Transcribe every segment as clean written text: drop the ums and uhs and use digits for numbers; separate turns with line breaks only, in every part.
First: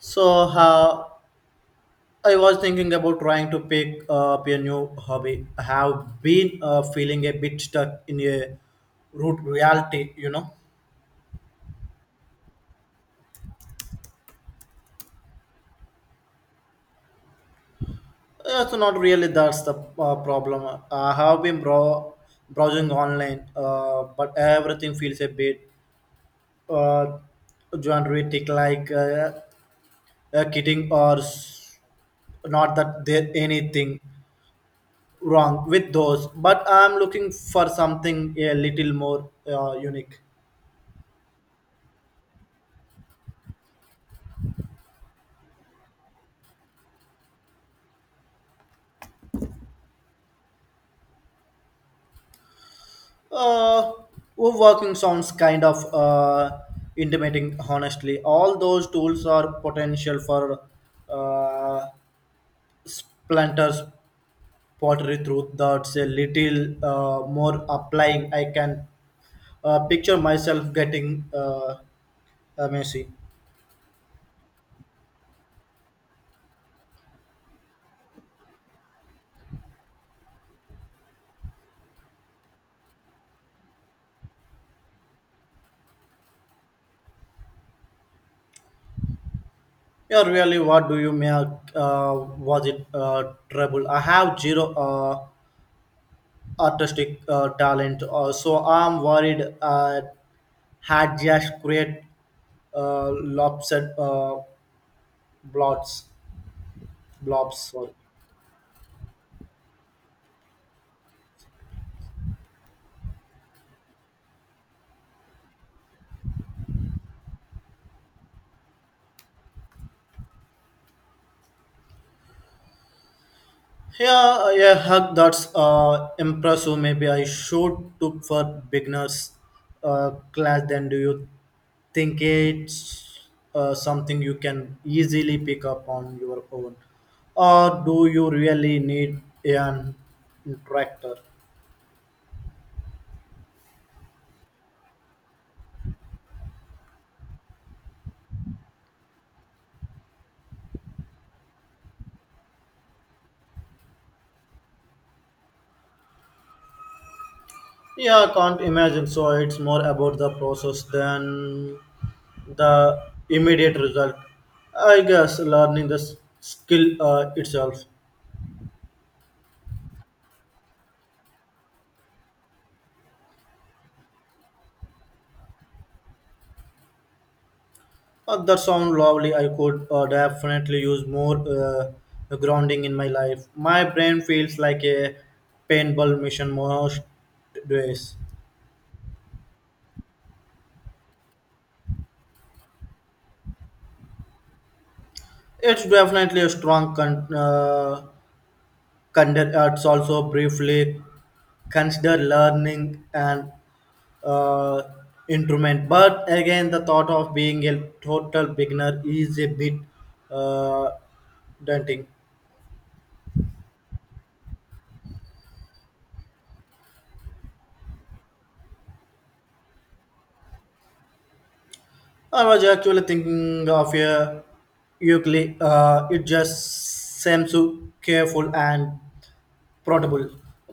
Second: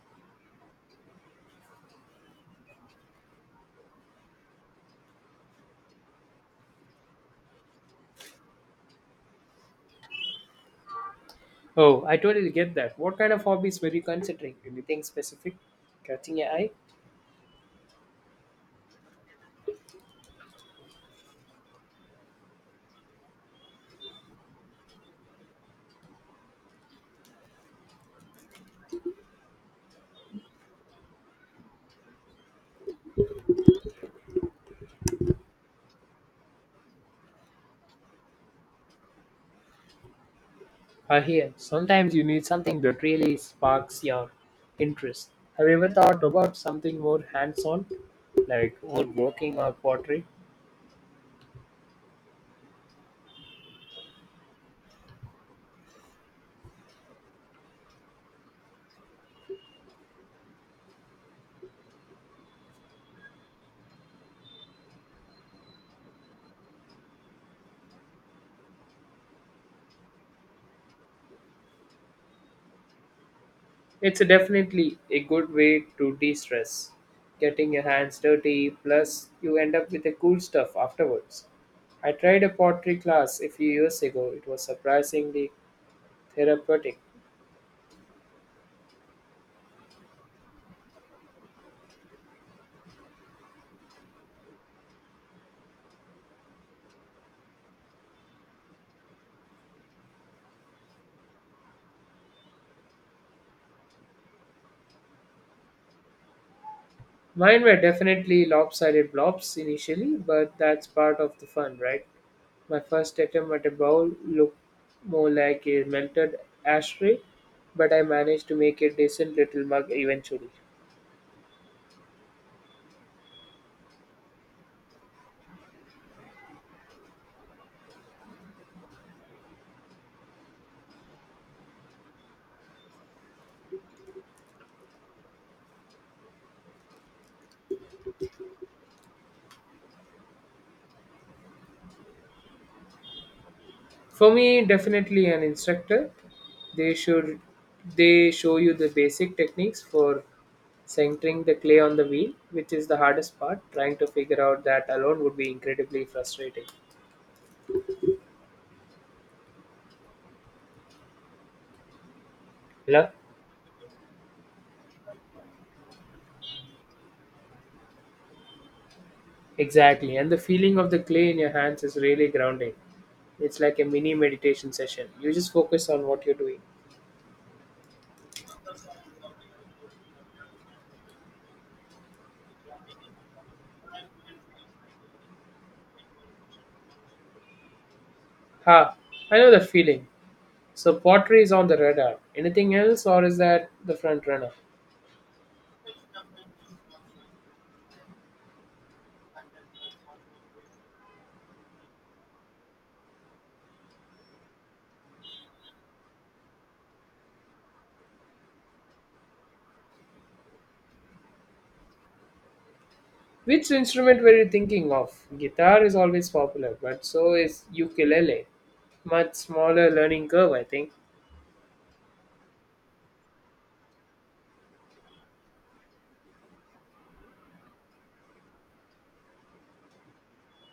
So uh, I was thinking about trying to pick up a new hobby. I have been feeling a bit stuck in a root reality, you know.
Oh, I totally get that. What kind of hobbies were you considering? Anything specific catching your eye?
So not really, that's the problem. I have been browsing online, but everything feels a bit uh, generic, like kidding or not that there anything wrong with those. But I'm looking for something a little more unique.
I hear sometimes you need something that really sparks your interest. Have you ever thought about something more hands-on, like woodworking or pottery?
Uh, Overworking sounds kind of intimidating, honestly. All those tools are potential for uh, splinters, pottery through that's a little more applying. I can picture myself getting messy.
It's definitely a good way to de-stress, getting your hands dirty. Plus, you end up with the cool stuff afterwards. I tried a pottery class a few years ago. It was surprisingly therapeutic.
Yeah, really, what do you make? Was it trouble? I have zero artistic talent, so I'm worried. Had just create lopsided blobs. Blobs,
Mine were
sorry.
definitely lopsided blobs initially, but that's part of the fun, right? My first attempt at a bowl looked more like a melted ashtray, but I managed to make a decent little mug eventually.
Yeah, yeah, hug, that's impressive. Maybe I should took for beginners class. Then do you think it's something you can easily pick up on your own, or do you really need an instructor?
For me, definitely an instructor. They should they show you the basic techniques for centering the clay on the wheel, which is the hardest part. Trying to figure out that alone would be incredibly frustrating.
Yeah, I can't imagine. So it's more about the process than the
Hello?
immediate result. I guess learning the skill itself.
Exactly. And the feeling of the clay in your hands is really grounding. It's like a mini meditation session. You just focus on what you're doing.
That sounds lovely. I could definitely use more grounding in my life. My brain feels like a paintball mission most days.
Ha, I know the feeling. So pottery is on the radar. Anything else or is that the front runner?
It's definitely a strong it's also briefly consider learning an uh, instrument, but again, the thought of being a total beginner is a bit uh, daunting.
Which instrument were you thinking of? Guitar is always popular, but so is ukulele. Much smaller learning curve, I think.
I was actually thinking of a ukulele. It just seems so careful and portable.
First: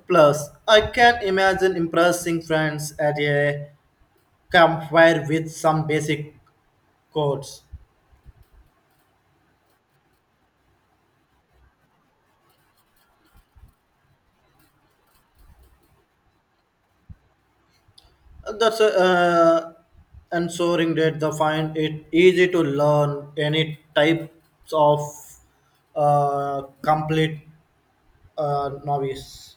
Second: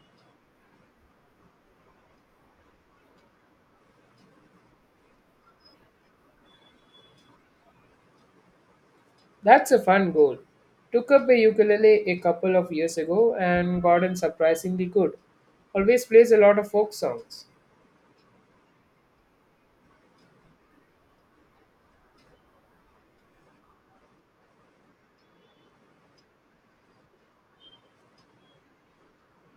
Plus, I can imagine impressing friends at a campfire with some basic chords.
That's a fun goal. Took up a ukulele a couple of years ago and gotten surprisingly good. Always plays a lot of folk songs.
That's a, and soaring did the find it easy to learn any types of complete novice.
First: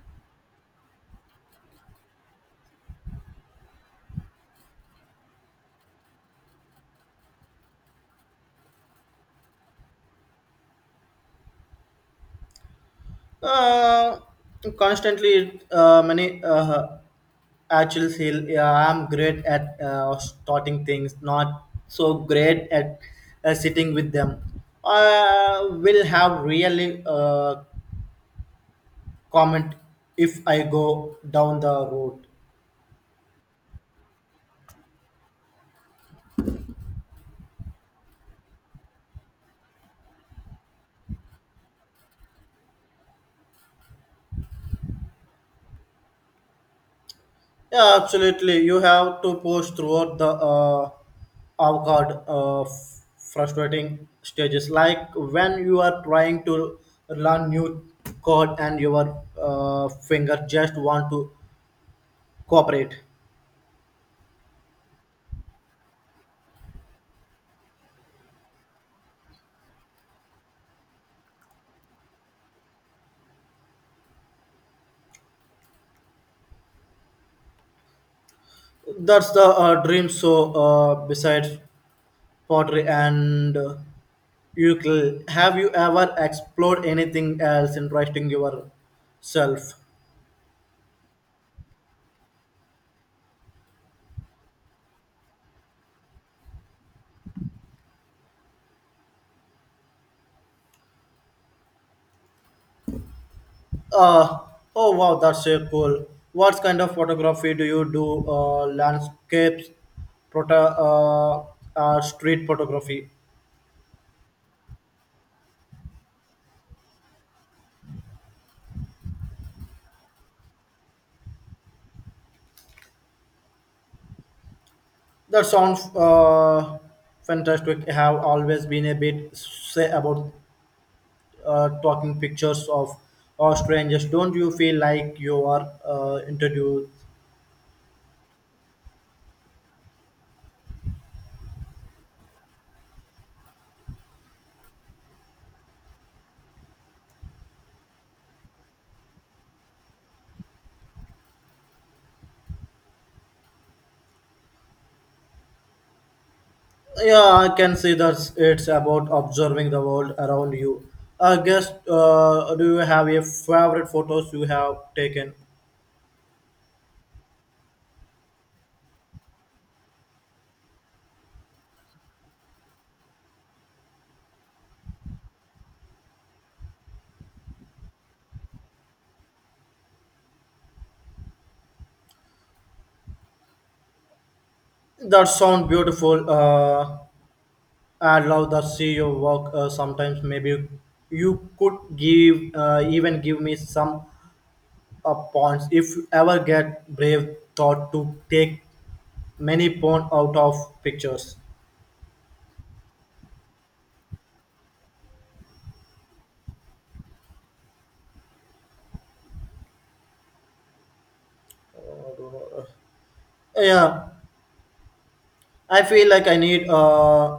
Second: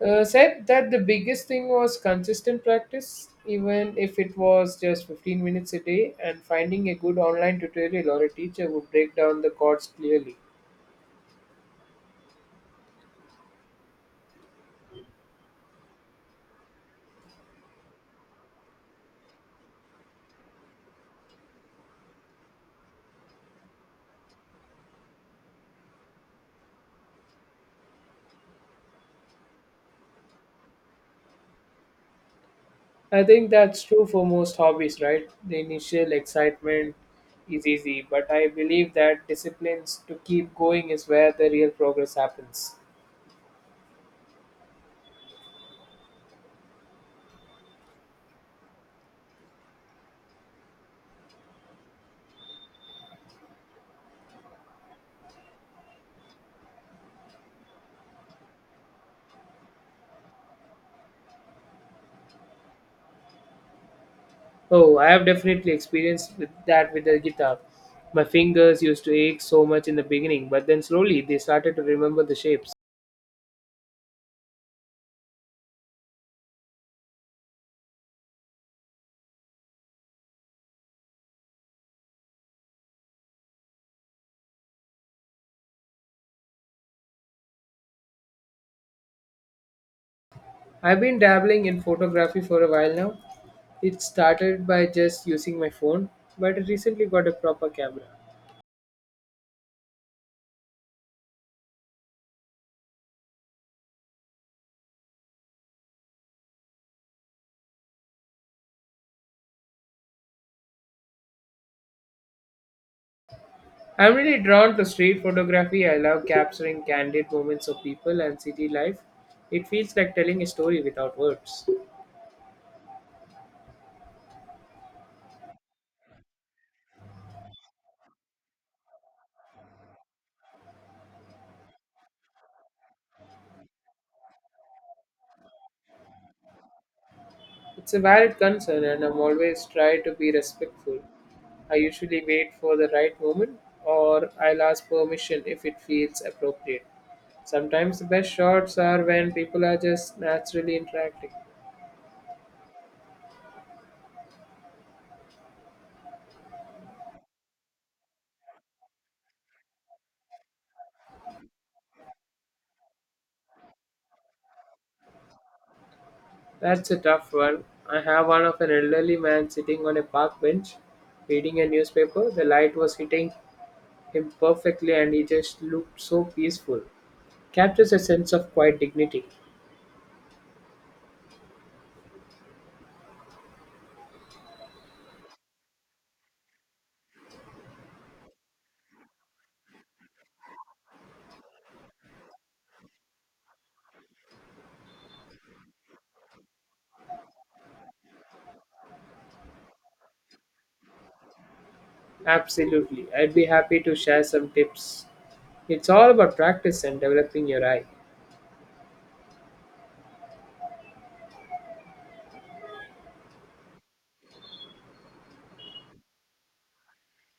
Said that the biggest thing was consistent practice, even if it was just 15 minutes a day, and finding a good online tutorial or a teacher who break down the chords clearly.
Uh, Constantly, many actually feel, yeah, I'm great at starting things, not so great at sitting with them. I will have really comment if I go down the road.
I think that's true for most hobbies, right? The initial excitement is easy, but I believe that disciplines to keep going is where the real progress happens.
Yeah, absolutely. You have to push throughout the avant-garde frustrating stages, like when you are trying to learn new chord and your finger just want to cooperate.
Oh, I have definitely experienced with that with the guitar. My fingers used to ache so much in the beginning, but then slowly they started to remember the shapes.
That's the dream. So, besides pottery and ukulele, have you ever explored anything else interesting yourself?
I've been dabbling in photography for a while now. It started by just using my phone, but I recently got a proper camera.
Uh, oh wow, that's so cool. What kind of photography do you do? Landscapes, proto- uh, street photography?
I'm really drawn to street photography. I love capturing candid moments of people and city life. It feels like telling a story without words.
That sounds fantastic. I have always been a bit say about talking pictures of or strangers. Don't you feel like you are introduced?
It's a valid concern, and I'm always try to be respectful. I usually wait for the right moment, or I'll ask permission if it feels appropriate. Sometimes the best shots are when people are just naturally interacting.
Yeah, I can see that. It's about observing the world around you. I guess, do you have a favorite photos you have taken?
That's a tough one. I have one of an elderly man sitting on a park bench reading a newspaper. The light was hitting him perfectly and he just looked so peaceful. Captures a sense of quiet dignity.
That sound beautiful. I love to see your work. Sometimes maybe you could give even give me some points if you ever get brave thought to take many points out of pictures.
Absolutely. I'd be happy to share some tips. It's all about practice and developing your eye.
Yeah, I feel like I need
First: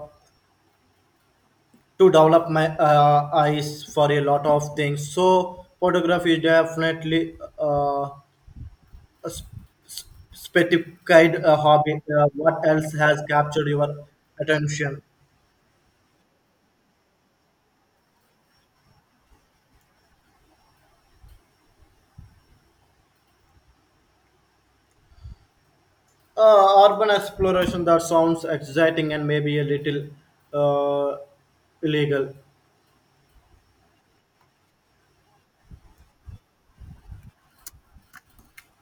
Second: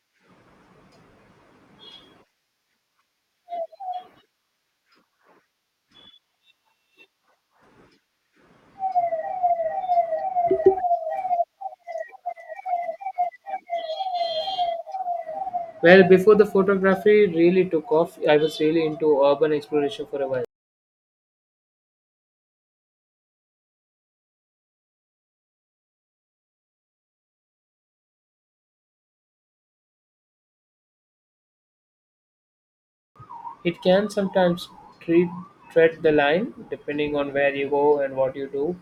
to develop my eyes for a lot of things. So photography is definitely a sp- specified hobby, what else has captured your attention?
Well, before the photography really took off, I was really into urban exploration for a while.
Urban exploration, that sounds exciting and maybe a little uh, illegal.
It can sometimes tread tread the line depending on where you go and what you do.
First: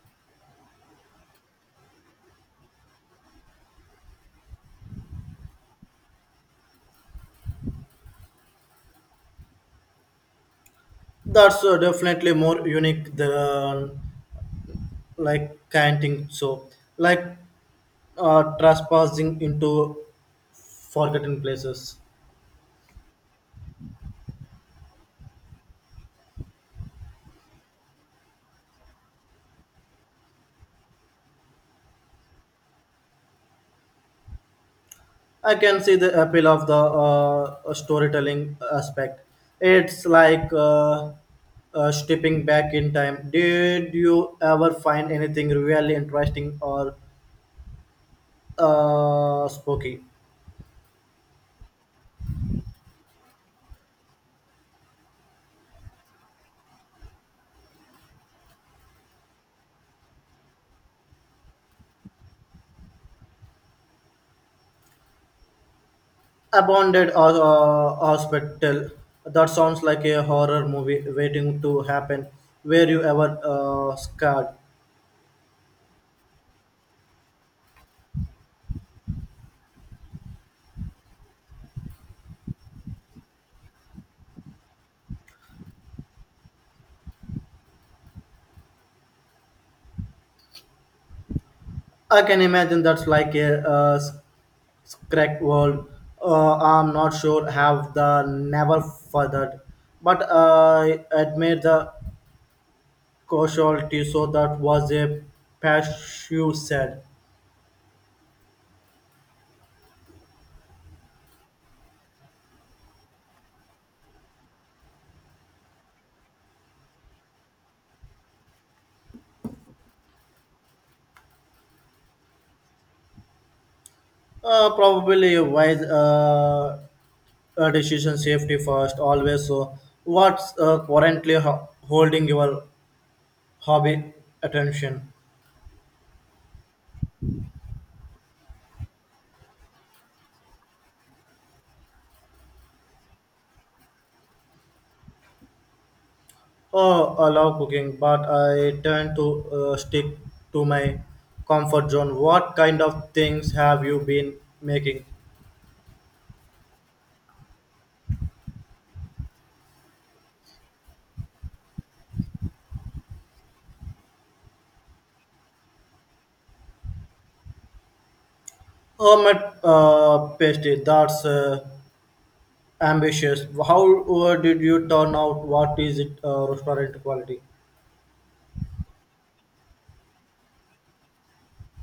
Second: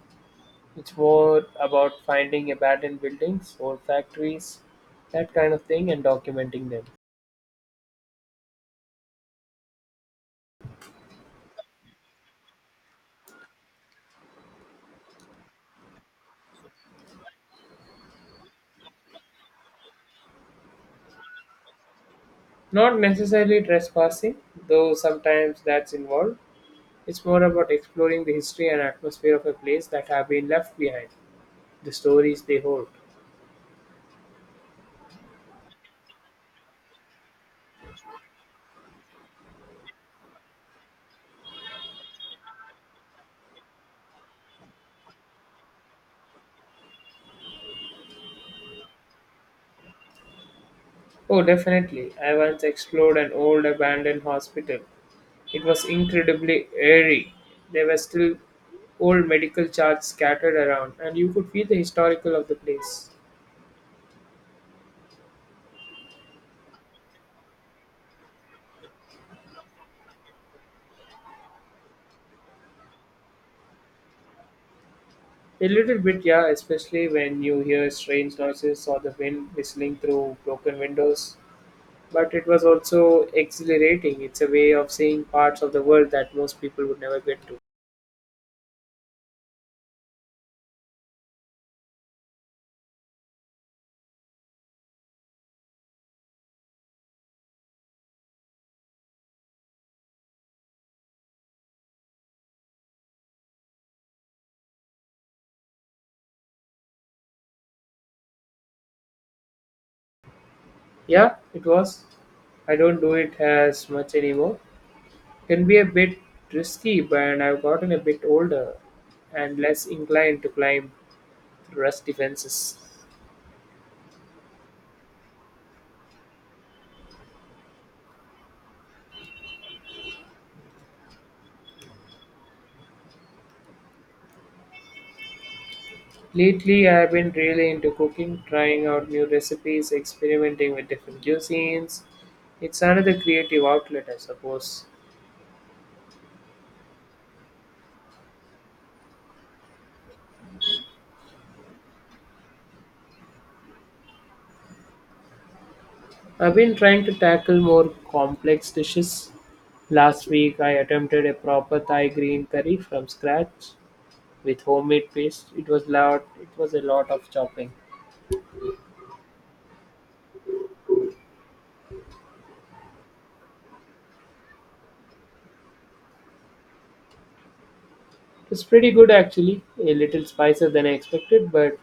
It's more about finding abandoned buildings, old factories, that kind of thing, and documenting them.
That's definitely more unique than like canting. So, like trespassing into forgotten places.
Not necessarily trespassing, though sometimes that's involved. It's more about exploring the history and atmosphere of a place that have been left behind, the stories they hold.
I can see the appeal of the storytelling aspect. It's like stepping back in time. Did you ever find anything really interesting or spooky?
Oh, definitely. I once explored an old abandoned hospital. It was incredibly eerie. There were still old medical charts scattered around, and you could feel the historical of the place.
Abandoned or hospital. That sounds like a horror movie waiting to happen. Were you ever scared?
A little bit, yeah, especially when you hear strange noises or the wind whistling through broken windows. But it was also exhilarating. It's a way of seeing parts of the world that most people would never get to.
I can imagine that's like a crack world. I'm not sure have the never furthered, but I admire the casualty. So that was a patch, you said.
Yeah, it was. I don't do it as much anymore. Can be a bit risky, but I've gotten a bit older and less inclined to climb rust defenses.
Probably wise decision, safety first always. So what's currently holding your hobby attention?
Lately, I've been really into cooking, trying out new recipes, experimenting with different cuisines. It's another creative outlet, I suppose.
Oh, I love cooking, but I tend to stick to my comfort zone. What kind of things have you been making?
I've been trying to tackle more complex dishes. Last week, I attempted a proper Thai green curry from scratch with homemade paste. It was a lot of chopping.
Hermit pasty, that's ambitious. How did you turn out? What is it, restaurant quality?
It was pretty good actually. A little spicier than I expected, but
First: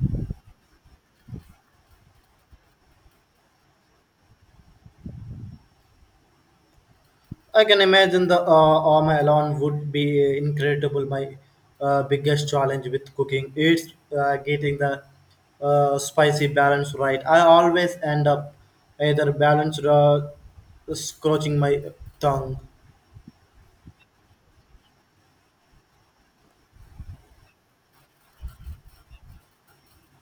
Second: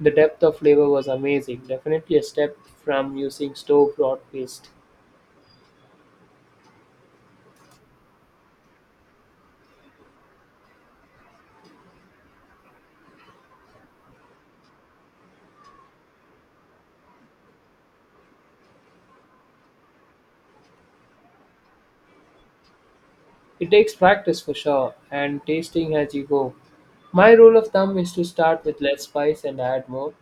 the depth of flavor was amazing. Definitely a step from using store-bought paste.
I can imagine the Oma alone would be incredible. My biggest challenge with cooking is getting the spicy balance right. I always end up either balanced or scorching my tongue.
It takes practice for sure, and tasting as you go. My rule of thumb is to start with less spice and add more.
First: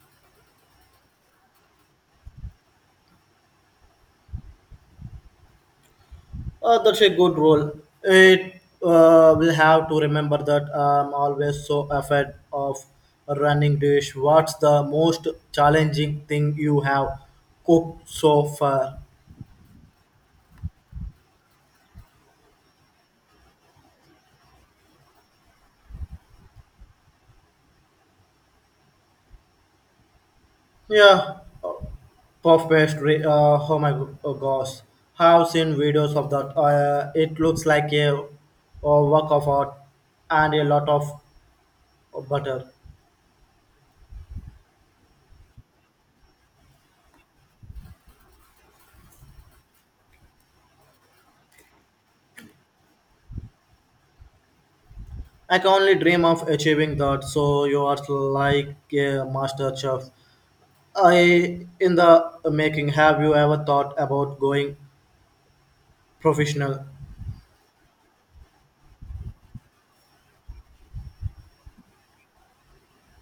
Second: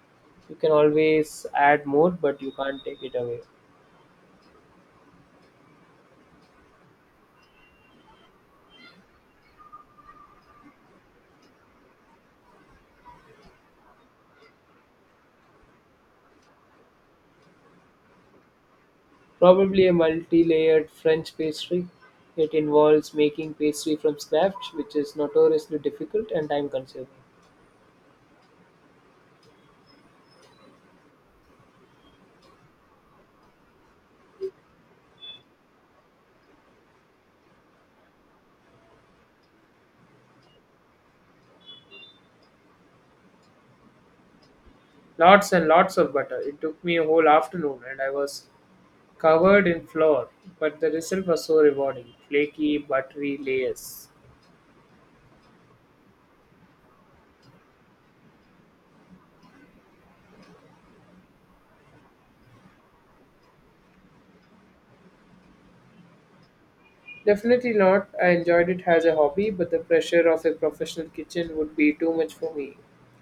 You can always add more, but you can't take it away.
That's a good rule. It will have to remember that. I'm always so afraid of running dish. What's the most challenging thing you have cooked so far?
Probably a multi layered French pastry. It involves making pastry from scratch, which is notoriously difficult and time consuming.
Yeah, uh, puff pastry. Oh my oh gosh, have seen videos of that. It looks like a work of art and a lot of butter.
Lots and lots of butter. It took me a whole afternoon and I was covered in flour, but the result was so rewarding flaky, buttery layers.
I can only dream of achieving that. So you are like a master chef. I in the making. Have you ever thought about going professional?
Definitely not. I enjoyed it as a hobby, but the pressure of a professional kitchen would be too much for me.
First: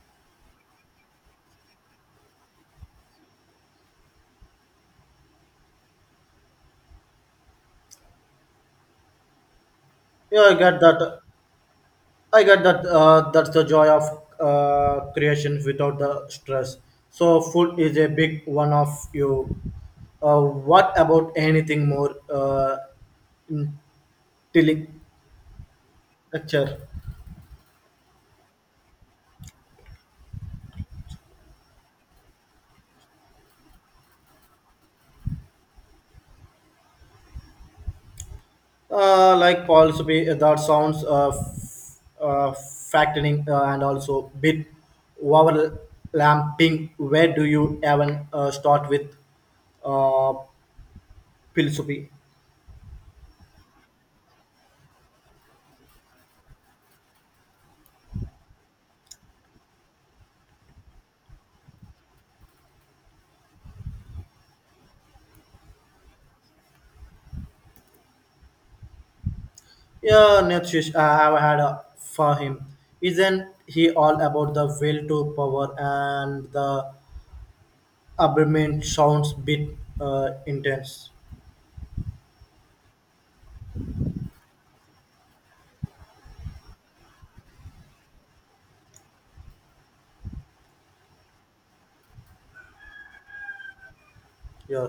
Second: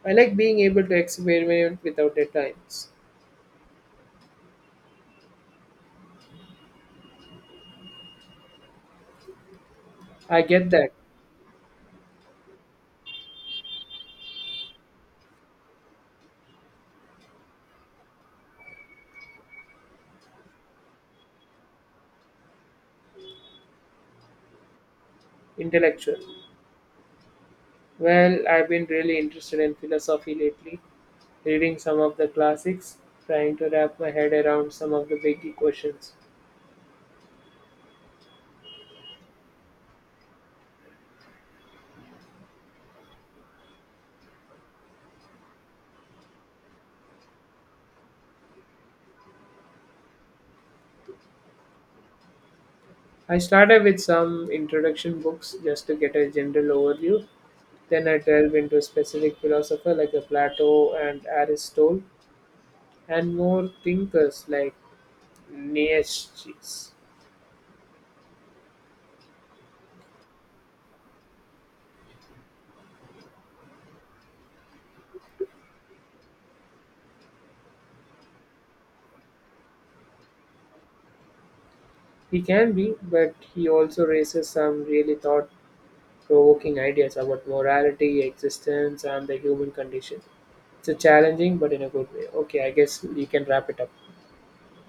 I like being able to experiment without deadlines.
Yeah,
I
I
get
get
that.
that. I get that. That's the joy of creation without the stress. So food is a big one of you. What about anything more
Intellectual.
intellectual?
Well, I've been really interested in philosophy lately, reading some of the classics, trying to wrap my head around some of the big questions.
Like Paul's be, that sounds fattening and also bit overlapping. Where do you even start with uh, philosophy?
I started with some introduction books just to get a general overview. Then I delve into a specific philosopher like a Plato and Aristotle. And more thinkers like Nietzsche.
Yeah, Nietzsche, I have had for him. Isn't he all about the will to power and the abandonment? Sounds bit intense.
He can be, but he also raises some really thought provoking ideas about morality, existence, and the human condition. It's a challenging but in a good way. Okay, I guess we can wrap it up.
Yeah.